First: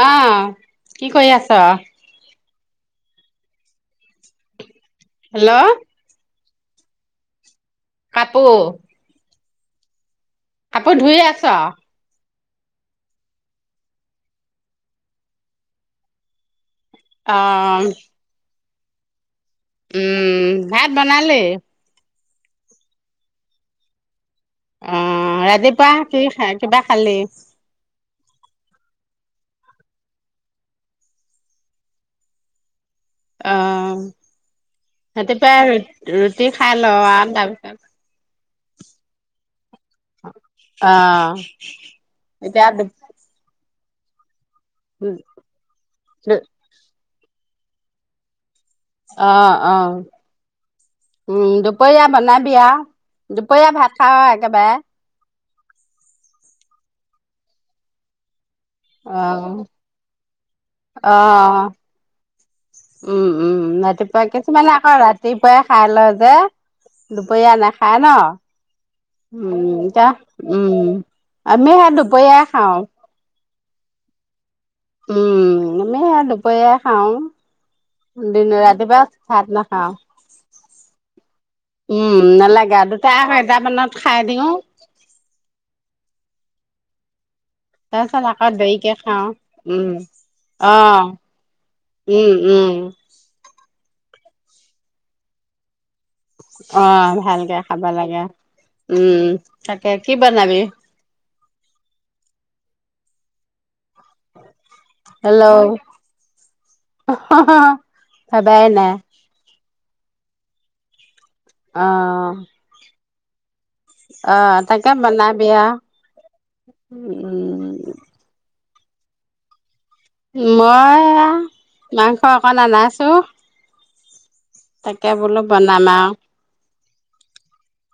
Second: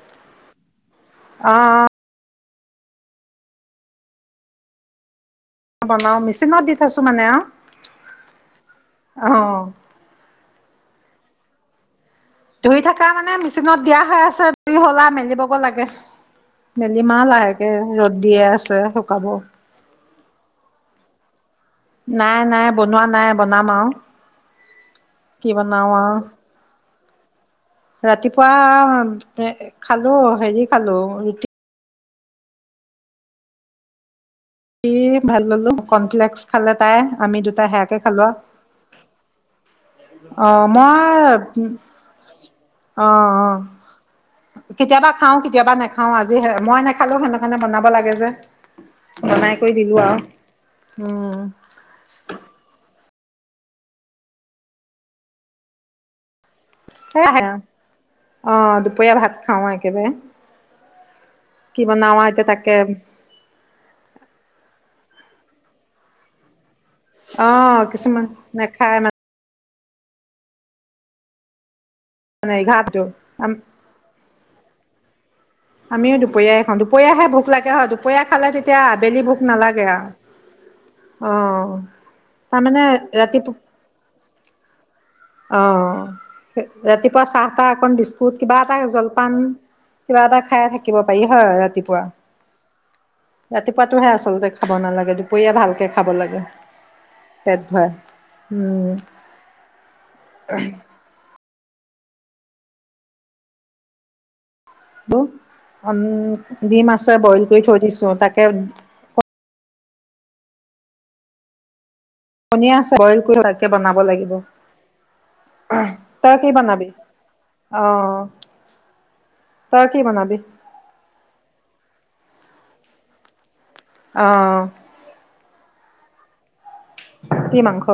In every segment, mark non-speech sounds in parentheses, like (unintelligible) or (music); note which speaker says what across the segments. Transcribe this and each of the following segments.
Speaker 1: আহ কি কৰি আছ
Speaker 2: অ',
Speaker 1: হেল্ল'
Speaker 2: বনাও মিছ ত দি থ আছো মানে অ
Speaker 1: কাপোৰ
Speaker 2: অঁ
Speaker 1: আপৌ ধুইছে আছ
Speaker 2: ধুই থকা মানে মেচিনত দিয়া হৈ আছেই হলা মেলিবগ লাগে মেলিমাহ
Speaker 1: অ
Speaker 2: লাহেকে ৰ'দ দিয়ে আছে শুকাব
Speaker 1: উম ভাত বনালে
Speaker 2: নাই নাই বনোৱা নাই বনাম আৰু
Speaker 1: অ
Speaker 2: কি বনাও
Speaker 1: ৰাতিপুৱা
Speaker 2: আৰু
Speaker 1: কি খ কিবা খালে
Speaker 2: ৰাতিপুৱা খালো হেৰি খালো ৰুটি
Speaker 1: অ
Speaker 2: স ভাল
Speaker 1: ৰাতিপুৱা
Speaker 2: ল'লো কনপ্লেক্স
Speaker 1: ৰুটি খাই
Speaker 2: খালে
Speaker 1: ল
Speaker 2: তাই
Speaker 1: আৰু
Speaker 2: আমি দুটা
Speaker 1: তাৰপিছত
Speaker 2: সেয়াকে খালোৱা অ মই
Speaker 1: এতিয়া
Speaker 2: আহ অ কেতিয়াবা খাও কেতিয়াবা নাখাও আজি মই নেখালো সেনেক মণে বনাব লাগে যে
Speaker 1: আহ
Speaker 2: বনাই কৰি
Speaker 1: অ
Speaker 2: দিলো আৰু।
Speaker 1: উম দুপৰীয়া বনাবি আহ দুপৰীয়া ভাত খাও একেবাৰে।
Speaker 2: হে - হেও অহ, দুপৰীয়া ভাত খাও একেবাৰে।
Speaker 1: অহ,
Speaker 2: কি বনাও আৰু এতিয়া তাকে
Speaker 1: উম- উম ৰাতিপুৱা কিছুমানৰ অহ, ৰাতিপুৱাই খাই লয় যে।
Speaker 2: অ
Speaker 1: দুপৰীয়া নাখায় ন
Speaker 2: কিছুমান নেখায়
Speaker 1: উম। জাহ উম আমিও হেইটো
Speaker 2: (unintelligible)
Speaker 1: উম, উম, আমি
Speaker 2: আমিও
Speaker 1: আৰ
Speaker 2: দুপৰীয়াই
Speaker 1: দুপৰীয়া
Speaker 2: খাওঁ দুপৰীয়াহে ভোক লাগে হয় দুপৰীয়া
Speaker 1: খাও
Speaker 2: খালে
Speaker 1: দিন
Speaker 2: তেতিয়া
Speaker 1: ৰাতিপুৱা
Speaker 2: আবেলি ভোক
Speaker 1: ভাত
Speaker 2: নালাগে
Speaker 1: নাখাও
Speaker 2: আৰু অ
Speaker 1: উম নালাগে
Speaker 2: তাৰমানে
Speaker 1: আৰু দুটা আঢ়ৈতা মানত খাই দিও।
Speaker 2: অহ ৰাতিপুৱা চাহ টা অকন
Speaker 1: তাৰপিছত
Speaker 2: বিস্কুট
Speaker 1: আকৌ
Speaker 2: কিবা এটা
Speaker 1: দেৰিকে খাওঁ
Speaker 2: জলপান
Speaker 1: উম
Speaker 2: কিবা এটা খাই
Speaker 1: অ
Speaker 2: থাকিব পাৰি হয় ৰাতিপুৱা
Speaker 1: উম উম
Speaker 2: ৰাতিপুৱাতো হে আচল হলদে খাব নালাগে দুপৰীয়া ভালকে খাব লাগে
Speaker 1: অহ, ভালকে
Speaker 2: পেট
Speaker 1: খাব
Speaker 2: ভৰাই
Speaker 1: লাগে উম তাক এ কি বনাবি? হেল্ল'
Speaker 2: দিম আছে বইল কৰি থৈ দিছো তাকে
Speaker 1: ভাবাই নাই অ
Speaker 2: কণী আছে বইল কৰি তাকে বনাব
Speaker 1: অ
Speaker 2: লাগিব
Speaker 1: তাকে বনাবি আৰু
Speaker 2: তই কি বনাবি?
Speaker 1: উম
Speaker 2: অহ
Speaker 1: মই এয়া মাংস। মাংস অকণ আনাইছো।
Speaker 2: অ
Speaker 1: তাকে বোলো বনা নানা
Speaker 2: কি মাংস?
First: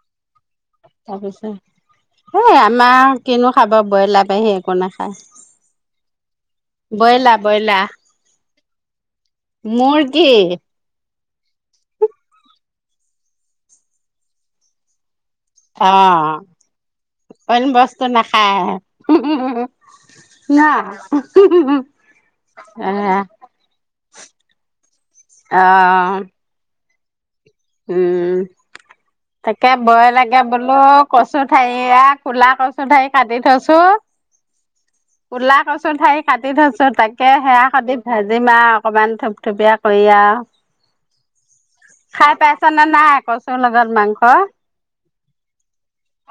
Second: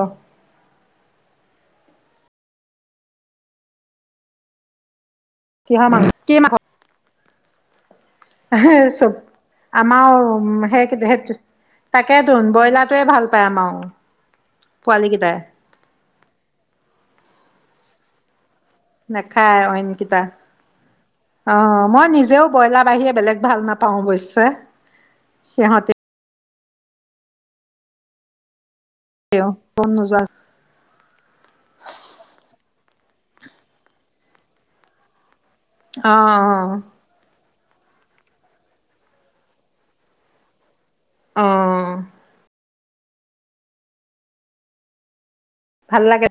Speaker 1: তাৰপিছত এই আমাৰ কিনো খাব বইলাৰ বাহিৰে একো নাখায়।
Speaker 2: কিহৰ মাংস কি মাংস।
Speaker 1: বইলা -বইলা।
Speaker 2: (unintelligible) চব আমাৰ সেই (unintelligible) তাকে ধুন ব্ৰইলাৰটোৱে ভাল পায় আমাৰ পোৱালি কেইটাই।
Speaker 1: অহ, অইন বস্তু নাখায়।
Speaker 2: নেখায় অইনকিটা
Speaker 1: ন
Speaker 2: অহ মই নিজেও ব্ৰইলাৰ
Speaker 1: এ
Speaker 2: বাহিৰে বেলেগ ভাল নাপাও অৱশ্যে
Speaker 1: অ
Speaker 2: সিহঁতে
Speaker 1: উম, তাকে বয় লাগে বোলো। কচু ঠাৰি এয়া কলা কচু ঠাৰি কাটি থৈছো কলা কচু
Speaker 2: অ
Speaker 1: ঠাৰি
Speaker 2: অ
Speaker 1: কাটি থৈছো তাকে সেয়া খাৰদি ভাজিম আৰু অকমান থপথপীয়া কৰি আৰু।
Speaker 2: আহ
Speaker 1: ছ ন নাই আ কৌচো লগত মাংস
Speaker 2: ভাল লাগে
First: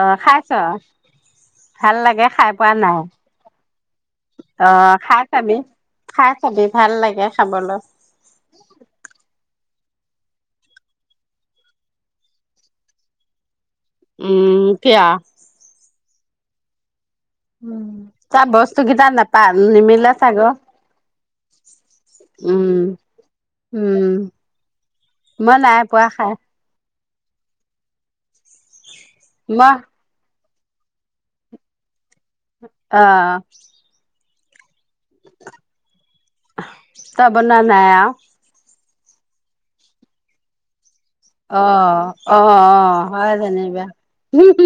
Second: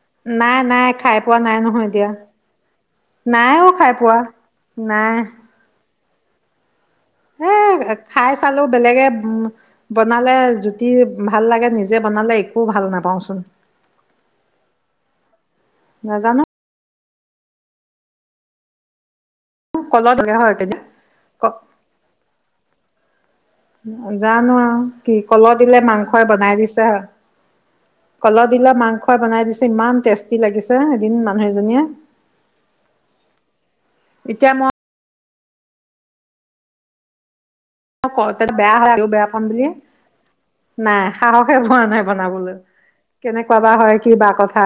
Speaker 1: অ
Speaker 2: নাই
Speaker 1: খাইছ
Speaker 2: নাই খাই পোৱা নাই নহয়
Speaker 1: ভাল
Speaker 2: এতিয়া
Speaker 1: লাগে খাই পোৱা নাই
Speaker 2: নাইও খাই পোৱা
Speaker 1: অ
Speaker 2: নাই
Speaker 1: খাই চাবি খাই খাব
Speaker 2: হে খাই চালো বেলেগে উ বনালে জুতি ভাল লাগে নিজে বনালে একো ভাল নাপাওঁচোন
Speaker 1: উম ক
Speaker 2: নাজানো
Speaker 1: উম চ বস্তু কিত নাপ প নিমিলা
Speaker 2: কলৰ দিলে
Speaker 1: চাগে
Speaker 2: হয় কেতিয়া ক
Speaker 1: উম উম
Speaker 2: জানো আৰু কি কলহ
Speaker 1: মই নাই
Speaker 2: দিলে
Speaker 1: পোৱা
Speaker 2: মাংসই
Speaker 1: খাই
Speaker 2: বনাই দিছে হ কল দিলা মক খ বনাই দিছে
Speaker 1: মই
Speaker 2: ইমান টেষ্টি ব কি লাগিছে এদিন মানুহ এজনীয়ে
Speaker 1: আহ
Speaker 2: এিতিয়া মই
Speaker 1: ত বন
Speaker 2: ক ত বেয়া বেয়া পাম দিয়ে নাই সাহসে
Speaker 1: অ
Speaker 2: পোৱা নাই
Speaker 1: অ
Speaker 2: বনাবলৈ
Speaker 1: অ হয়
Speaker 2: কেনেকুৱা বা
Speaker 1: যেনিবা
Speaker 2: হয় কি বা কথা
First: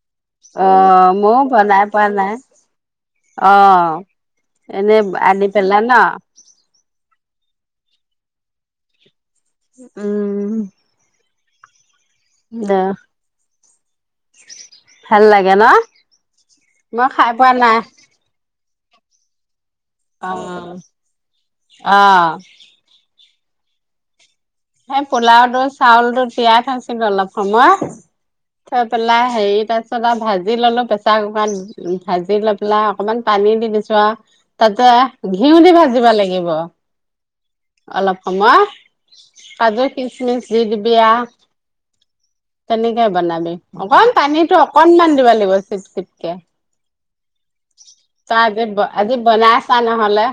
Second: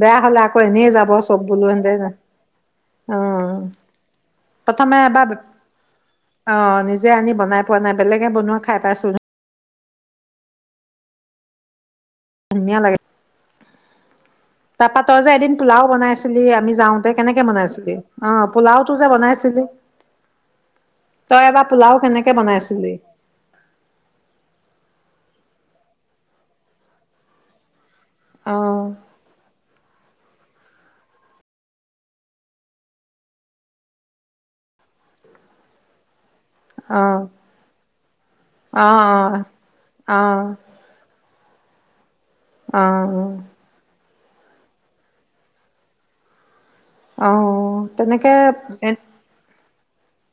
Speaker 2: বেয়া হলে আকৌ
Speaker 1: অ
Speaker 2: এনেই যাব চব
Speaker 1: মই
Speaker 2: বোলো
Speaker 1: বনাই
Speaker 2: হেতে
Speaker 1: পোৱা নাই অ
Speaker 2: প্ৰথমে
Speaker 1: এনেই আনি পেলা ন
Speaker 2: যে আনি বনাই পোৱা নাই বেলেগে বনোৱা খাই পাইছোন
Speaker 1: উম দে
Speaker 2: ধুনীয়া লাগে তাৰ
Speaker 1: ভাল
Speaker 2: পাতৰ যে
Speaker 1: লাগে
Speaker 2: এদিন
Speaker 1: ন
Speaker 2: পোলাও বনাইছিলি আমি
Speaker 1: মই
Speaker 2: যাওঁতে
Speaker 1: খাই
Speaker 2: কেনেকে
Speaker 1: পোৱা নাই
Speaker 2: বনাইছিলি অ পোলাওটো যে বনাইছিলি
Speaker 1: অ
Speaker 2: তই এবাৰ পোলাও
Speaker 1: অ
Speaker 2: কেনেকে বনাইছিলি
Speaker 1: হেই পোলাওটোো চাউলটোো তিয়াই থৈছিলো অলপ সময়
Speaker 2: অ
Speaker 1: ত প লাহ আহে ত আ চত ভাজি ললো প্ৰেছাৰ কুকাৰত ভাজি লৈ পেলাই অকনমান পানী দি দিছো আৰু তাততে ঘিউ দি ভাজিব লাগিব
Speaker 2: অ
Speaker 1: অলপ সমম
Speaker 2: অ
Speaker 1: কাজু
Speaker 2: অ অ
Speaker 1: খচমিচ দিল বিয়া তেনেকে বনাবি
Speaker 2: অ
Speaker 1: অক পানীতটো অকনমান দিব লাগিব চিট চিটকে
Speaker 2: আহ তেনেকে এ
Speaker 1: চাহ নহ'লে।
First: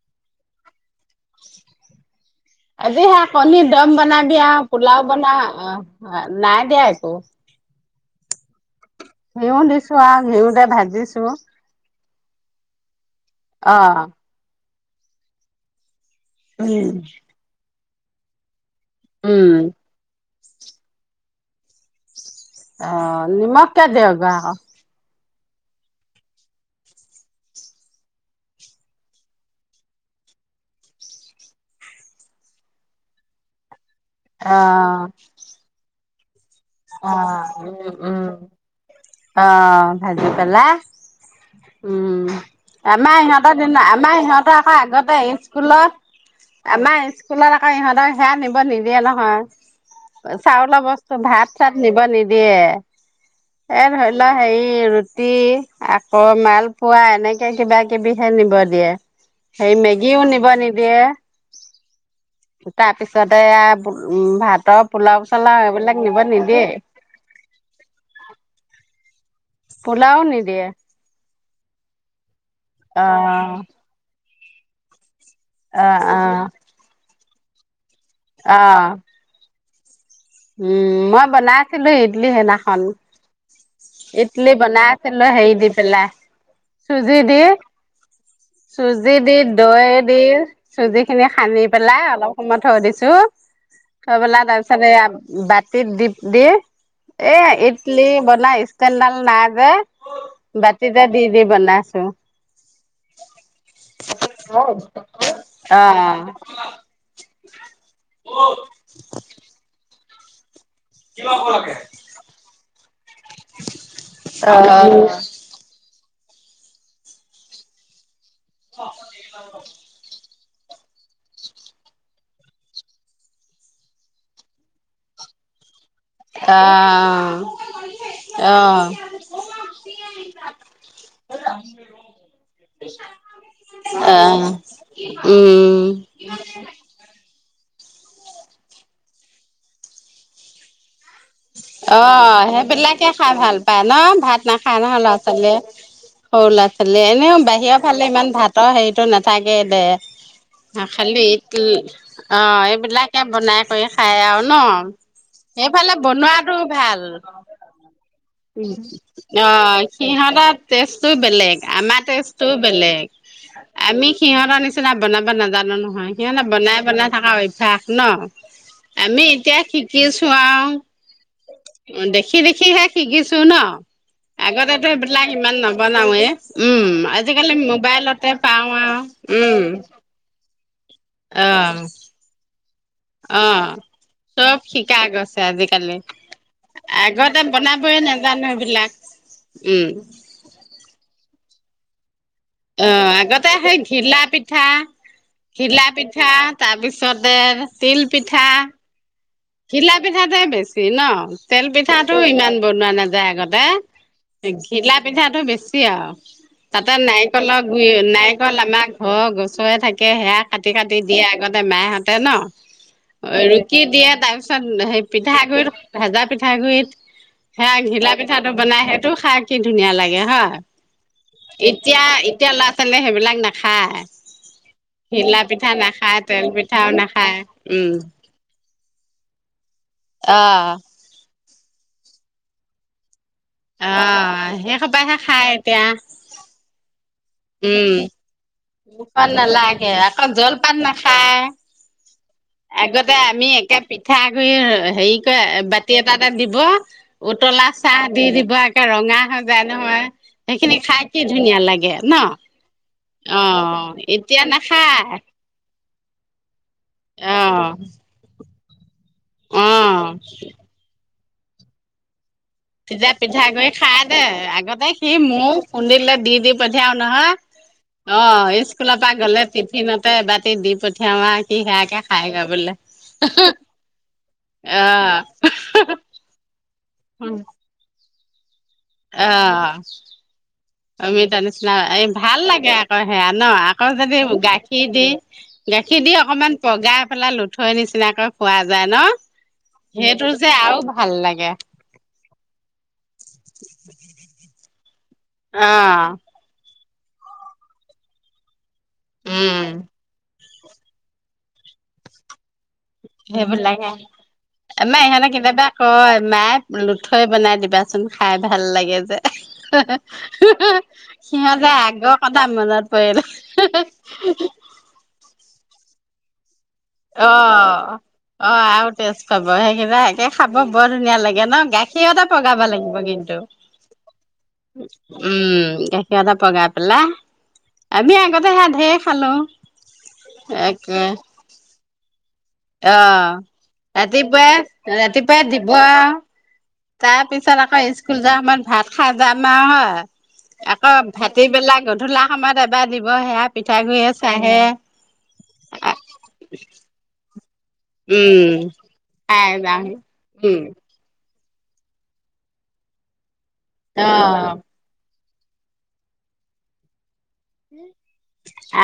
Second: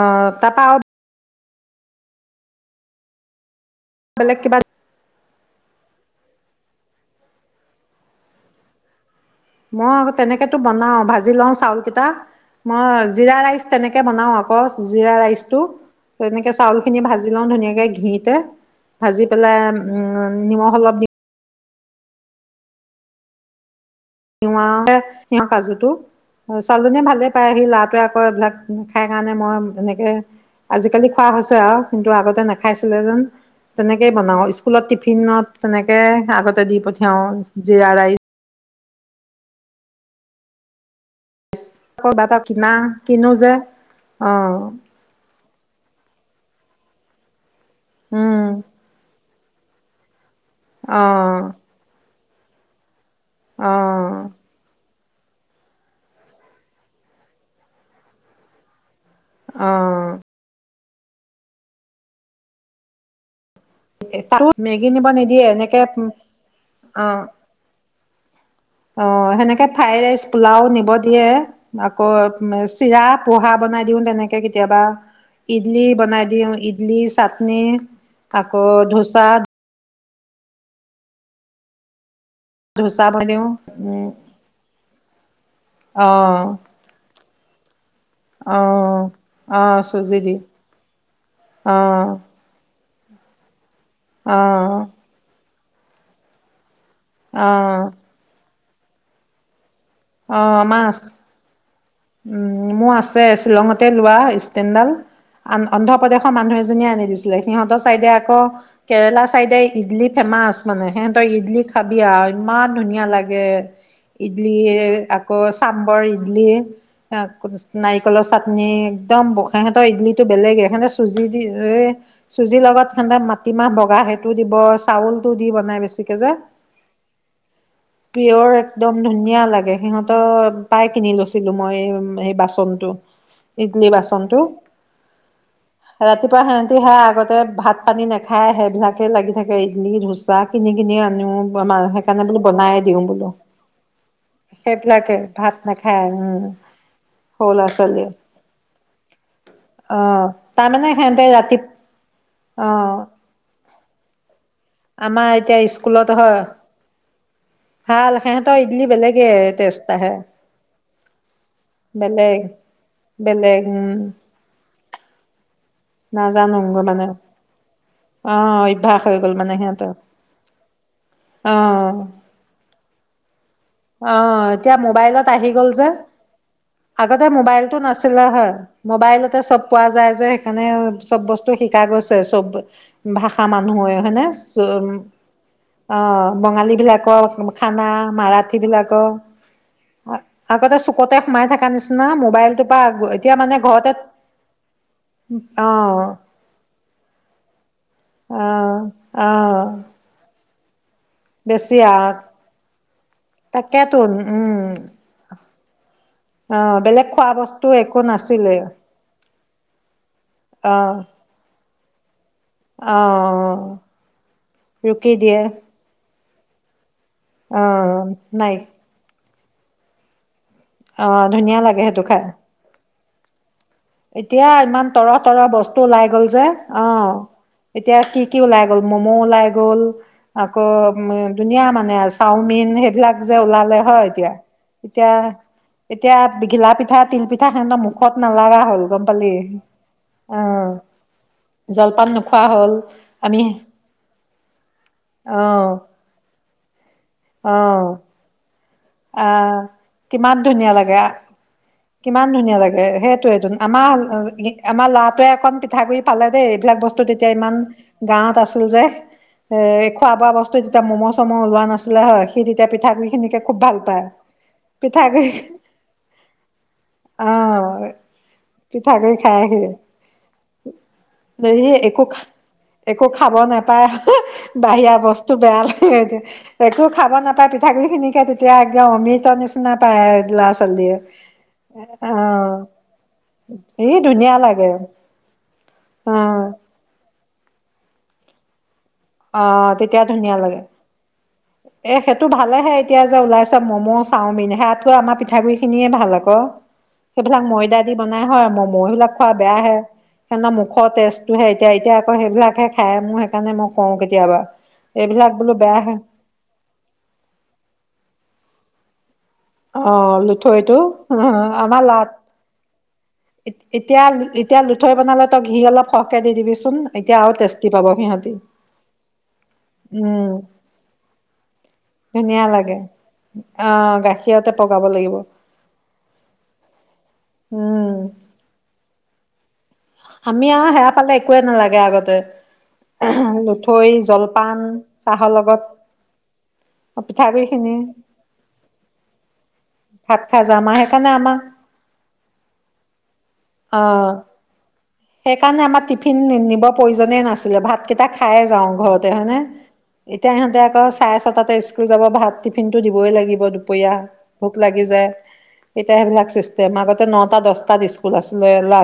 Speaker 2: অহ তাৰ পাও,
Speaker 1: (unintelligible) আজি সে কণি দম বনা
Speaker 2: বেলেগ
Speaker 1: দিয়া
Speaker 2: কিবা
Speaker 1: পুলও বনাবি, অ নাই দিয়া একু
Speaker 2: মই
Speaker 1: দিছো
Speaker 2: আকৌ
Speaker 1: আৰু
Speaker 2: তেনেকেতো
Speaker 1: ঘিউতে
Speaker 2: বনাও
Speaker 1: ভাজিছো
Speaker 2: ভাজি লওঁ চাউল কেইটা। (unintelligible) জিৰা ৰাইচ
Speaker 1: অ
Speaker 2: তেনেকৈ বনাওঁ আকৌ, জিৰা ৰাইচটো তেনেকে
Speaker 1: উম
Speaker 2: চাউলিনি ভাজ লওঁ ধুনীয়াকে গীটা (unintelligible) ভাজি
Speaker 1: উম
Speaker 2: পেলাই উম নিমখ অলপ দিম,
Speaker 1: অ নিমখ কেদও গা (unintelligible)
Speaker 2: সিঁৰ কাজুটো ছোৱালীজনীয়ে ভালেই পায় আহি লৰাটোৱে আকৌ এইবিলাক খাই কাৰণে মই এনেকে আজিকালি খোৱা হৈছে আৰু কিন্তু আগতে নাখাইছিলে যেন। তেনেকেই বনাওঁ
Speaker 1: অ
Speaker 2: স্কুলত টিফিনত তেনেকে (unintelligible) দি
Speaker 1: অ
Speaker 2: পঠিয়াও
Speaker 1: উম
Speaker 2: জিৰা ৰাই
Speaker 1: উম অ ভাজি পেলাই
Speaker 2: আকৌ কিবা
Speaker 1: উম
Speaker 2: এটা কিনা
Speaker 1: আমাৰ
Speaker 2: কিনো যে
Speaker 1: সিহঁতৰ দি আমাৰ
Speaker 2: অ
Speaker 1: সিহঁতৰ আকৌ আগতে আহ স্কুলত আমাৰ স্কুলত ইহঁতক সেয়া
Speaker 2: উম
Speaker 1: নিব নিদিয়ে নহয়। চাউল বস্ত
Speaker 2: অ
Speaker 1: ভাত নিব নিদিয়ে,
Speaker 2: অ
Speaker 1: এ ধৰি লোৱা হেৰি, আকৌ মালপোৱা এনেকে কিবা কিবিহে নিব দিয়ে।
Speaker 2: অ
Speaker 1: সেই মেগি ও নিব নিদিয়ে দিয়ে তাৰপিছত, তাতে
Speaker 2: তাতো
Speaker 1: ভাতৰ পোলাও পোলাও এইবিলাক নিব নিদিয়ে।
Speaker 2: অহ অহ সেনেকে ফ্ৰাই ৰাইচ পোলাও নিব দিয়ে, আাকৌ উম চিৰা পোহা
Speaker 1: অ',
Speaker 2: বনাই দিও, তেনেকে কেতিয়াবা ইডলি
Speaker 1: অ',
Speaker 2: বনাই
Speaker 1: অ',
Speaker 2: দিওঁ, ইডলি চাটনি আকৌ
Speaker 1: অ',
Speaker 2: ডোচা
Speaker 1: উম! মই বনাইছিলোঁ
Speaker 2: ঢুচা বনাই দিও।
Speaker 1: ইডলি বনাছিলে হেৰি দি পেলাই,
Speaker 2: অ
Speaker 1: চূজি দি
Speaker 2: অ
Speaker 1: চুজি দি,
Speaker 2: অ
Speaker 1: দৈ দি,
Speaker 2: চুজি
Speaker 1: চুজি খিনি সানি
Speaker 2: অ
Speaker 1: পেলাই, অলপ সময় থৈ দিছোঁ। তো থৈ
Speaker 2: অ
Speaker 1: পেলাই তাৰপিছতে ইয়াত দি দিয়ে এয়া
Speaker 2: অ
Speaker 1: ইডলি বনাই তেল ডাল নাইযে।
Speaker 2: অ
Speaker 1: বাতিতে
Speaker 2: মাছ
Speaker 1: দি দি বনাই
Speaker 2: উম মোৰ আছে শ্বিলঙতে লোৱা, ষ্টেণ্ডাল। ‌
Speaker 1: অ',
Speaker 2: অন্ধপ্ৰদেশৰ মানুহ এজনীয়ে আনি দিছিলে। সিহঁতৰ চাইডে আকৌ কেৰেলা, চাইডে ইডলি ফেমাচ। মানে, সিহঁতৰ ইডলি খাবি আৰু, ইমান ধুনীয়া লাগে। ইডলি
Speaker 1: অ',
Speaker 2: আকৌ চাম্বৰ দিয়ে নাৰিকলৰ চাট একদম বসাইহঁতৰ ইদলি টো বেলেগে। সিহঁতে চুজি দি, এ চুজিৰ লগত সিহঁতে মাটিমাহ, বগা সেইটো দিব, চাউল টো দি বনাই বেছি কি বুলি কয়,
Speaker 1: অ',
Speaker 2: পিয়ৰ
Speaker 1: অ',
Speaker 2: একদম ধুনীয়া লাগে, সিহঁতৰ পাই কিনি লৈছিলোঁ। মই সেই বাচনটো, ইডলি বাচনটো,
Speaker 1: অ', উম।
Speaker 2: ৰাতিপুৱা সিহঁতি সেই আগতে ভাত পানী নাখাই, সেই বিলাকে লাগি থাকে ইডলি ধোচা কিনি কিনি আনোঁ।
Speaker 1: অ' সেইবিলাকে
Speaker 2: বোলো
Speaker 1: খাই ভাল পায় ন? ভাত নাখায় নহয় ল'ৰা
Speaker 2: সেইবিলাকে ভাত
Speaker 1: ছোৱালীয়ে,
Speaker 2: নাখায় উম
Speaker 1: সৰু ল'ৰা ছোৱালী খালি এনেও
Speaker 2: সৰু ল'ৰা
Speaker 1: বাহিৰৰ ফালে
Speaker 2: ছোৱালীয়ে
Speaker 1: ইমান ভাতৰ হেৰিটো নাথাকে দে,
Speaker 2: অ তাৰমানে সিহঁতে
Speaker 1: খালি
Speaker 2: ৰাতি
Speaker 1: অঁ
Speaker 2: অ
Speaker 1: এইবিলাকে বনাই কৰি খায় আৰু ন?
Speaker 2: আমাৰ এতিয়া
Speaker 1: সেইফালে
Speaker 2: স্কুলত হয়
Speaker 1: বনোৱাটো ভাল
Speaker 2: ভাল সিহঁতৰ ইডলি বেলেগে
Speaker 1: অ
Speaker 2: টেষ্ট আহে
Speaker 1: সিহতৰ টেষ্টটো বেলেগ আমাৰ
Speaker 2: বেলেগ
Speaker 1: টেষ্টটো বেলেগ
Speaker 2: বেলেগ উম
Speaker 1: আমি সিহতৰ নিচিনা বনাব নাজানো ৷ নে
Speaker 2: নাজানোগৈ মানে
Speaker 1: বনাই-বনাই থকা অভ্যাস ন
Speaker 2: অ অভ্যাস হৈ
Speaker 1: আমি
Speaker 2: গ'ল মানে
Speaker 1: এতিয়া
Speaker 2: সিহঁতৰ
Speaker 1: শিকিচো আও ৷ অ দেখি দেখিহে শিকিছ চু ন
Speaker 2: অ এতিয়া
Speaker 1: আগতেতো
Speaker 2: মোবাইলত
Speaker 1: এইবিলাক
Speaker 2: আহি
Speaker 1: ইমান
Speaker 2: গ'ল যে
Speaker 1: নবনাওৱে উম
Speaker 2: আগতে
Speaker 1: আজিকালি
Speaker 2: মোবাইলটো নাছিলে
Speaker 1: মোবাইলতে পাও আউ উম
Speaker 2: সেইকাণে ৷ চব
Speaker 1: অ
Speaker 2: বস্তু শিকা গৈছে চব ভাষা
Speaker 1: অ
Speaker 2: মানুহ হয় হয়নে চ
Speaker 1: চব শিকা গৈছে আজিকালি
Speaker 2: অহ বঙালী বিলাকৰ
Speaker 1: আগতে
Speaker 2: খানা
Speaker 1: বনাবই নাজানো
Speaker 2: মাৰাঠ
Speaker 1: এইবিলাক
Speaker 2: বিলাকৰ
Speaker 1: উম
Speaker 2: আগতে চুকতে মাই থকা নিচিনা ম (unintelligible)
Speaker 1: অ আগতে সেই ঘিলা পিঠা
Speaker 2: অ
Speaker 1: ঘিলা পিঠা তাৰপিছতে তিল
Speaker 2: অ
Speaker 1: পিঠা
Speaker 2: অ
Speaker 1: ঘিলা পিঠাটোৱে বেষ্ট ৷ ন তেল
Speaker 2: বেছি আ
Speaker 1: পিঠাটো ইমান বনোৱা নাযায় আগতে
Speaker 2: তাকেতো উম
Speaker 1: ঘিলা পিঠাটো বেছি তিয়া
Speaker 2: অ
Speaker 1: তাতে
Speaker 2: বেলেগ খোৱা
Speaker 1: নাৰিকলৰ
Speaker 2: বস্তু
Speaker 1: গুৰি
Speaker 2: একো
Speaker 1: নাৰিকল
Speaker 2: নাছিলে
Speaker 1: আমাৰ ঘৰ গছৰে থাকে সেয়া কাটি
Speaker 2: অ',
Speaker 1: কাটি দিয়ে আগত মে (unintelligible) ন
Speaker 2: অ',
Speaker 1: ৰুকি দিয়াত তাৰ পিছত সেই
Speaker 2: ৰুকি দিয়ে
Speaker 1: পিঠাগুৰি ভাজা পিঠা পিঠাগুৰিত সেয়া
Speaker 2: অ',
Speaker 1: ঘিলা পিঠাটো
Speaker 2: নাই
Speaker 1: বনাই সেইটো খাই কি ধুনীয়া লাগে হয়৷
Speaker 2: অ ধুনীয়া লাগে সেইটো খাই ৷
Speaker 1: তেন্তে সেইবিলাক না
Speaker 2: এতিয়া ইমান তৰা-তৰা
Speaker 1: পিঠা
Speaker 2: বস্তু ওলাই
Speaker 1: নাখায়
Speaker 2: গ'ল যে
Speaker 1: তেল
Speaker 2: অ
Speaker 1: পিঠাও নাখায় উম
Speaker 2: এতিয়া কি-কি ওলাই গ মম ওলাই গ'ল ৷
Speaker 1: অ
Speaker 2: আকৌ উম ধুনীয়া মানে চাওমিন সেইবিলাক যে ওলালে
Speaker 1: অ
Speaker 2: হয়
Speaker 1: সেই সোপাহে খাই এতিয়া
Speaker 2: এতিয়া-এতিয়া-এতিয়া ঘিলা পিঠা তিল পিঠা সিহত মুখত নালাগে ৷
Speaker 1: মুখন নালাগে আকৌ জলপান
Speaker 2: অ'।
Speaker 1: নাখায়
Speaker 2: জলপান নোখোৱা হ'ল
Speaker 1: আগতে আমি একে পিঠাগুড় হেৰি কৰে
Speaker 2: অ',
Speaker 1: বাতি এটা এটা দি ৱাহ উতলা
Speaker 2: অ',
Speaker 1: চাহ দি দিবা ৰঙা হৈ
Speaker 2: আহ
Speaker 1: যায় নহয়,
Speaker 2: কিমান ধুনীয়া
Speaker 1: সেইখিনি খাই
Speaker 2: লাগে
Speaker 1: কি ধুনীয়া লাগে। ন
Speaker 2: কিমান ধুনীয়া লাগে সেই
Speaker 1: অ
Speaker 2: আমাৰ
Speaker 1: এতিয়া
Speaker 2: আমাৰ
Speaker 1: নাখায়
Speaker 2: ল'ৰাটোৱে অকণ পিঠা ঠা গুৰি পালে দেই এইবলাক বস্তু তেতিয়া
Speaker 1: অ
Speaker 2: ইমান গাঁৱত আছে। তুলজাই এ
Speaker 1: অ
Speaker 2: খোৱা বোৱা বস্তু যেতিয়া ম'ম'জ চম ওলোৱা নাছিলে হয়। সি পিঠাগুৰি
Speaker 1: তেতিয়া
Speaker 2: খিনিকে খুব
Speaker 1: পিঠাগুৰি
Speaker 2: ভাল
Speaker 1: খাই
Speaker 2: পায়
Speaker 1: দে, আগতে সি
Speaker 2: পিঠাগুৰি
Speaker 1: মৌ শুনিলে দি দিব পঠিয়াও নহয়
Speaker 2: আহ
Speaker 1: আহ স্কুলৰ পৰা
Speaker 2: পিঠাগুৰি খাই
Speaker 1: গ'লে
Speaker 2: আহি
Speaker 1: টিফিনতে এবতি দি পঠিয়াও আ, কি
Speaker 2: সি
Speaker 1: সেয়াকে
Speaker 2: একো
Speaker 1: খাই গে বোলে
Speaker 2: একো খাব নোপায় বাহিৰা
Speaker 1: আহ।
Speaker 2: বস্তু বেয়া লাগে খাব নাপায় পিঠাগুৰি খিনি। এতিয়া আগ অমিতৰ নিচিনা
Speaker 1: অ
Speaker 2: পায় আও লৰা ছোৱালী (inaudible)
Speaker 1: অমিতা এই ভাল লাগে আকৌ সেয়া ন? আকৌ
Speaker 2: ই
Speaker 1: যদি
Speaker 2: ধুনীয়া লাগে
Speaker 1: গাখীৰ দি গাখীৰ দি
Speaker 2: অ
Speaker 1: অকমান পগাই এইফালে লঠুৱৈ নিচিনাকৈ খোৱা যায় ন?
Speaker 2: অ তেতিয়া
Speaker 1: সেইটো
Speaker 2: ধুনীয়া
Speaker 1: যে
Speaker 2: লাগে
Speaker 1: আৰু ভাল লাগে।
Speaker 2: এ সেইটো ভালেহে এতিয়া যে ওলাইছে ম'ম' চাওমিন হে আমাৰ পিঠাগুৰি
Speaker 1: অ
Speaker 2: খিনিয়ে ভাল আক। সেইবিলাক ময়দা দি বনাই হয়। ম বিলাক খোৱা
Speaker 1: উম
Speaker 2: বেয়াহে। সেদিনা মুখৰ টেজটোহে এতিয়া এতিয়া আকৌ সেইবিলাকহে খে মোৰ সেইকাৰণে মই
Speaker 1: সেইবিলাকে
Speaker 2: কওঁ কেতিয়াবা। এইবিলাক বোলো বেয়া হয়।
Speaker 1: লুথৈ বনাই দিবাচোন খাই ভাল লাগে যে।
Speaker 2: অ লুঠৈটো
Speaker 1: (unintelligible) সিহঁতে
Speaker 2: আমাৰ লাত
Speaker 1: আগৰ কথা মনত পৰিলে
Speaker 2: এতিয়া এতিয়া লুঠৈ বনালে তই ঘি অলপ সৰকে দি দিবি ছোঁ।
Speaker 1: অ অ আৰু তেজ খবৰ সেইকেই
Speaker 2: উম
Speaker 1: একে খাব বৰ ধুনীয়া লাগে ন? গাখীৰতে
Speaker 2: ধুনীয়া
Speaker 1: পগাব
Speaker 2: লাগে
Speaker 1: লাগিব কিন্তু।
Speaker 2: অ গাখীৰতে পগাব লাগিব
Speaker 1: উম গাখীৰতো পগাই পেলাই
Speaker 2: উম
Speaker 1: আমি আগতে হে ধেই খালো
Speaker 2: আমি আহ সেৱ পালে একোৱে নালাগে আগতে
Speaker 1: আহ
Speaker 2: লুঠৈ জলপান
Speaker 1: ৰাতিপুৱাই
Speaker 2: চাহৰ
Speaker 1: ৰাতিপুৱাই
Speaker 2: লগত
Speaker 1: দিব আহ তাৰ
Speaker 2: পিঠাগুৰি
Speaker 1: পিছত
Speaker 2: খিনি
Speaker 1: আকৌ স্কুল যোৱা সময়ত ভাত খাইজাম আৰু
Speaker 2: ভাত খাই যাম আৰু
Speaker 1: আকৌ
Speaker 2: সেইকাৰণে আমাৰ
Speaker 1: ভাটিবেলাক গধূলা সময়ত এবাৰ দিব সেয়া পিঠাগুৰিয়ে চাহে
Speaker 2: সেই কাৰণে আমাৰ টিফিন নি নিব প্ৰয়োজনে নাছিল ভাতকেইটা খাই
Speaker 1: উম
Speaker 2: যাওঁ ঘৰতে হয়নে
Speaker 1: খাই যাওঁহি
Speaker 2: এতিয়া এতিয়া সিহঁতে
Speaker 1: উম
Speaker 2: আকৌ চাই তাতে স্কুল যাব ভাত টিফিনটো দিবই লাগিব দুপিয়া
Speaker 1: অ
Speaker 2: ভোক লাগি যায় এতিয়া সেইবিলাক চিষ্টেম আগতে নটা দহটা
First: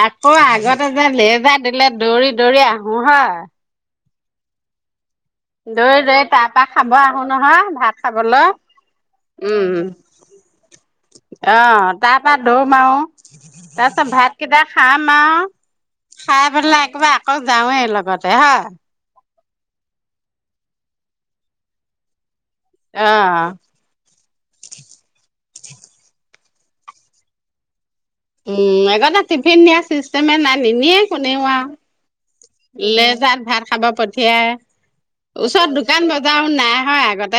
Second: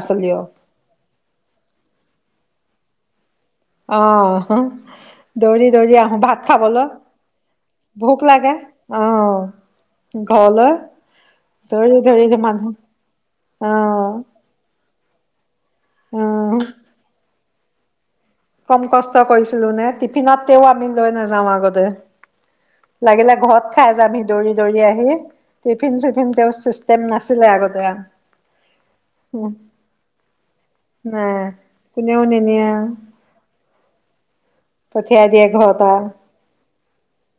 Speaker 1: আকৌ আগতে যে লে মজা দিলে দৌৰি দৌৰি আহো হয়
Speaker 2: আহ
Speaker 1: দৌৰি দৈ তাৰ পা খাব আহো নহয় ভাত
Speaker 2: ভোক
Speaker 1: খাবলৈ
Speaker 2: লাগে অ
Speaker 1: উম
Speaker 2: ঘৰলৈ
Speaker 1: আহ
Speaker 2: ধৰি
Speaker 1: তাৰ পৰা
Speaker 2: ধৰি
Speaker 1: দৌৰ
Speaker 2: মানুহ
Speaker 1: মাৰো।
Speaker 2: অ
Speaker 1: তা পাছত ভাতকেইটা খাম মাও খাই
Speaker 2: উম
Speaker 1: পেলায় একেবাৰ আকৌ যাওঁৱে লগত
Speaker 2: কম কষ্ট কৰিছ ছিলো নে টিফিনত তেও আমি লৈ নাযাওঁ আগতে লাগিলে
Speaker 1: অ',
Speaker 2: ঘৰত খাই যাম সি দৌৰি দৌৰি আহি টিফিন চিফিন তেওঁ চিষ্টেম নাছিলে আগতে
Speaker 1: উম আগতে টিফিন নিয়া চিষ্টেমে নাই নিনিয়ে
Speaker 2: নাই
Speaker 1: কোনেও
Speaker 2: কোনেও নিনিয়ে
Speaker 1: আৰু লেজাৰ ভাত খাব পঠিয়াই
Speaker 2: পঠিয়াই দিয়ে
Speaker 1: ওচৰত
Speaker 2: ঘৰত
Speaker 1: দোকান
Speaker 2: আৰু
Speaker 1: বজাৰো নাই হয় আগতে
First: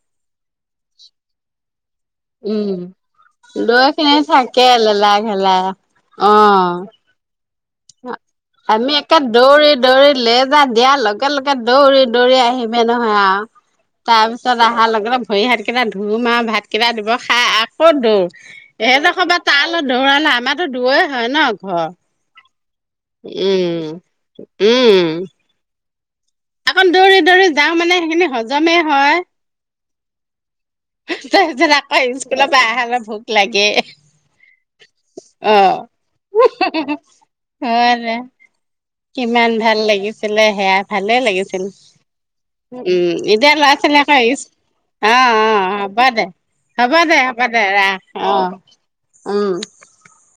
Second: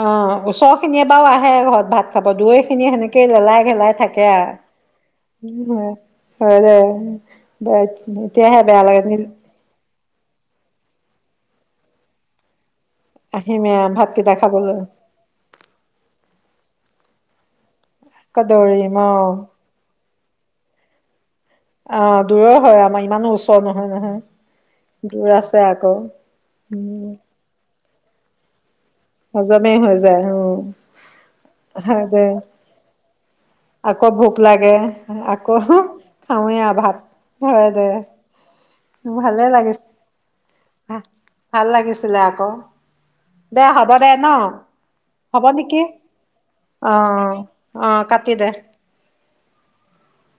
Speaker 2: অ ওচৰ খিনি বাও আহে ঘৰত ভাত খাব দয়
Speaker 1: উম,
Speaker 2: খিনি সেনেকেই লেলাই
Speaker 1: দৈ
Speaker 2: ঘেলাই
Speaker 1: খিনি
Speaker 2: থাকে
Speaker 1: লেলাই ঘেলাই।
Speaker 2: আৰু
Speaker 1: অ',
Speaker 2: হয় এতিয়াহে বেয়া
Speaker 1: আমি একে
Speaker 2: লাগে
Speaker 1: দৌৰি দৌৰি লেজাৰ দিয়া লগে লগে দৌৰি দৌৰি আহিম নহয় আৰু
Speaker 2: আহিমে
Speaker 1: তাৰ
Speaker 2: ভাতকেইটা
Speaker 1: পিছত
Speaker 2: খাবলৈ
Speaker 1: আহাৰ লগে লগে ভৰি হাত কেইটা ধুম আৰু ভাতকেইটা দিব ক'ত দৌৰ
Speaker 2: আকৌ দৌৰিম অ
Speaker 1: এদখ পা তালৈ দৌৰাত আমাটো দুয়ে হয় ন ঘৰ।
Speaker 2: অ দূৰৰ হয় আমাৰ ইমানো ওচৰ
Speaker 1: উম
Speaker 2: নহয়
Speaker 1: উম
Speaker 2: নহয় দূৰ আছে আকৌ
Speaker 1: আকৌ
Speaker 2: উম
Speaker 1: দৌৰি দৌৰি যাওঁ মানে সেইখিনি সজ জমে
Speaker 2: হজমেই হৈ য
Speaker 1: তাৰ পিছত আকৌ স্কুলৰ পৰা ন ভোক লাগে
Speaker 2: আকৌ ভোক লাগে। আকৌ
Speaker 1: অ
Speaker 2: খাওঁৱে আৰু ভাত
Speaker 1: হ দে
Speaker 2: ভালে
Speaker 1: কিমান ভাল
Speaker 2: লাগিছে
Speaker 1: লাগিছিলে সেয়া ভালেই লাগিছিল
Speaker 2: ভাল লাগিছিলে আকৌ
Speaker 1: উম এতিয়া
Speaker 2: দে
Speaker 1: ল'ৰা
Speaker 2: হ'ব
Speaker 1: ছোৱালী
Speaker 2: দে
Speaker 1: আকৌ
Speaker 2: ন
Speaker 1: আহ অ অ হ'ব দে
Speaker 2: অ
Speaker 1: হ'ব দে হ'ব দে ৰাখ। অ
Speaker 2: কাটি দে
Speaker 1: উম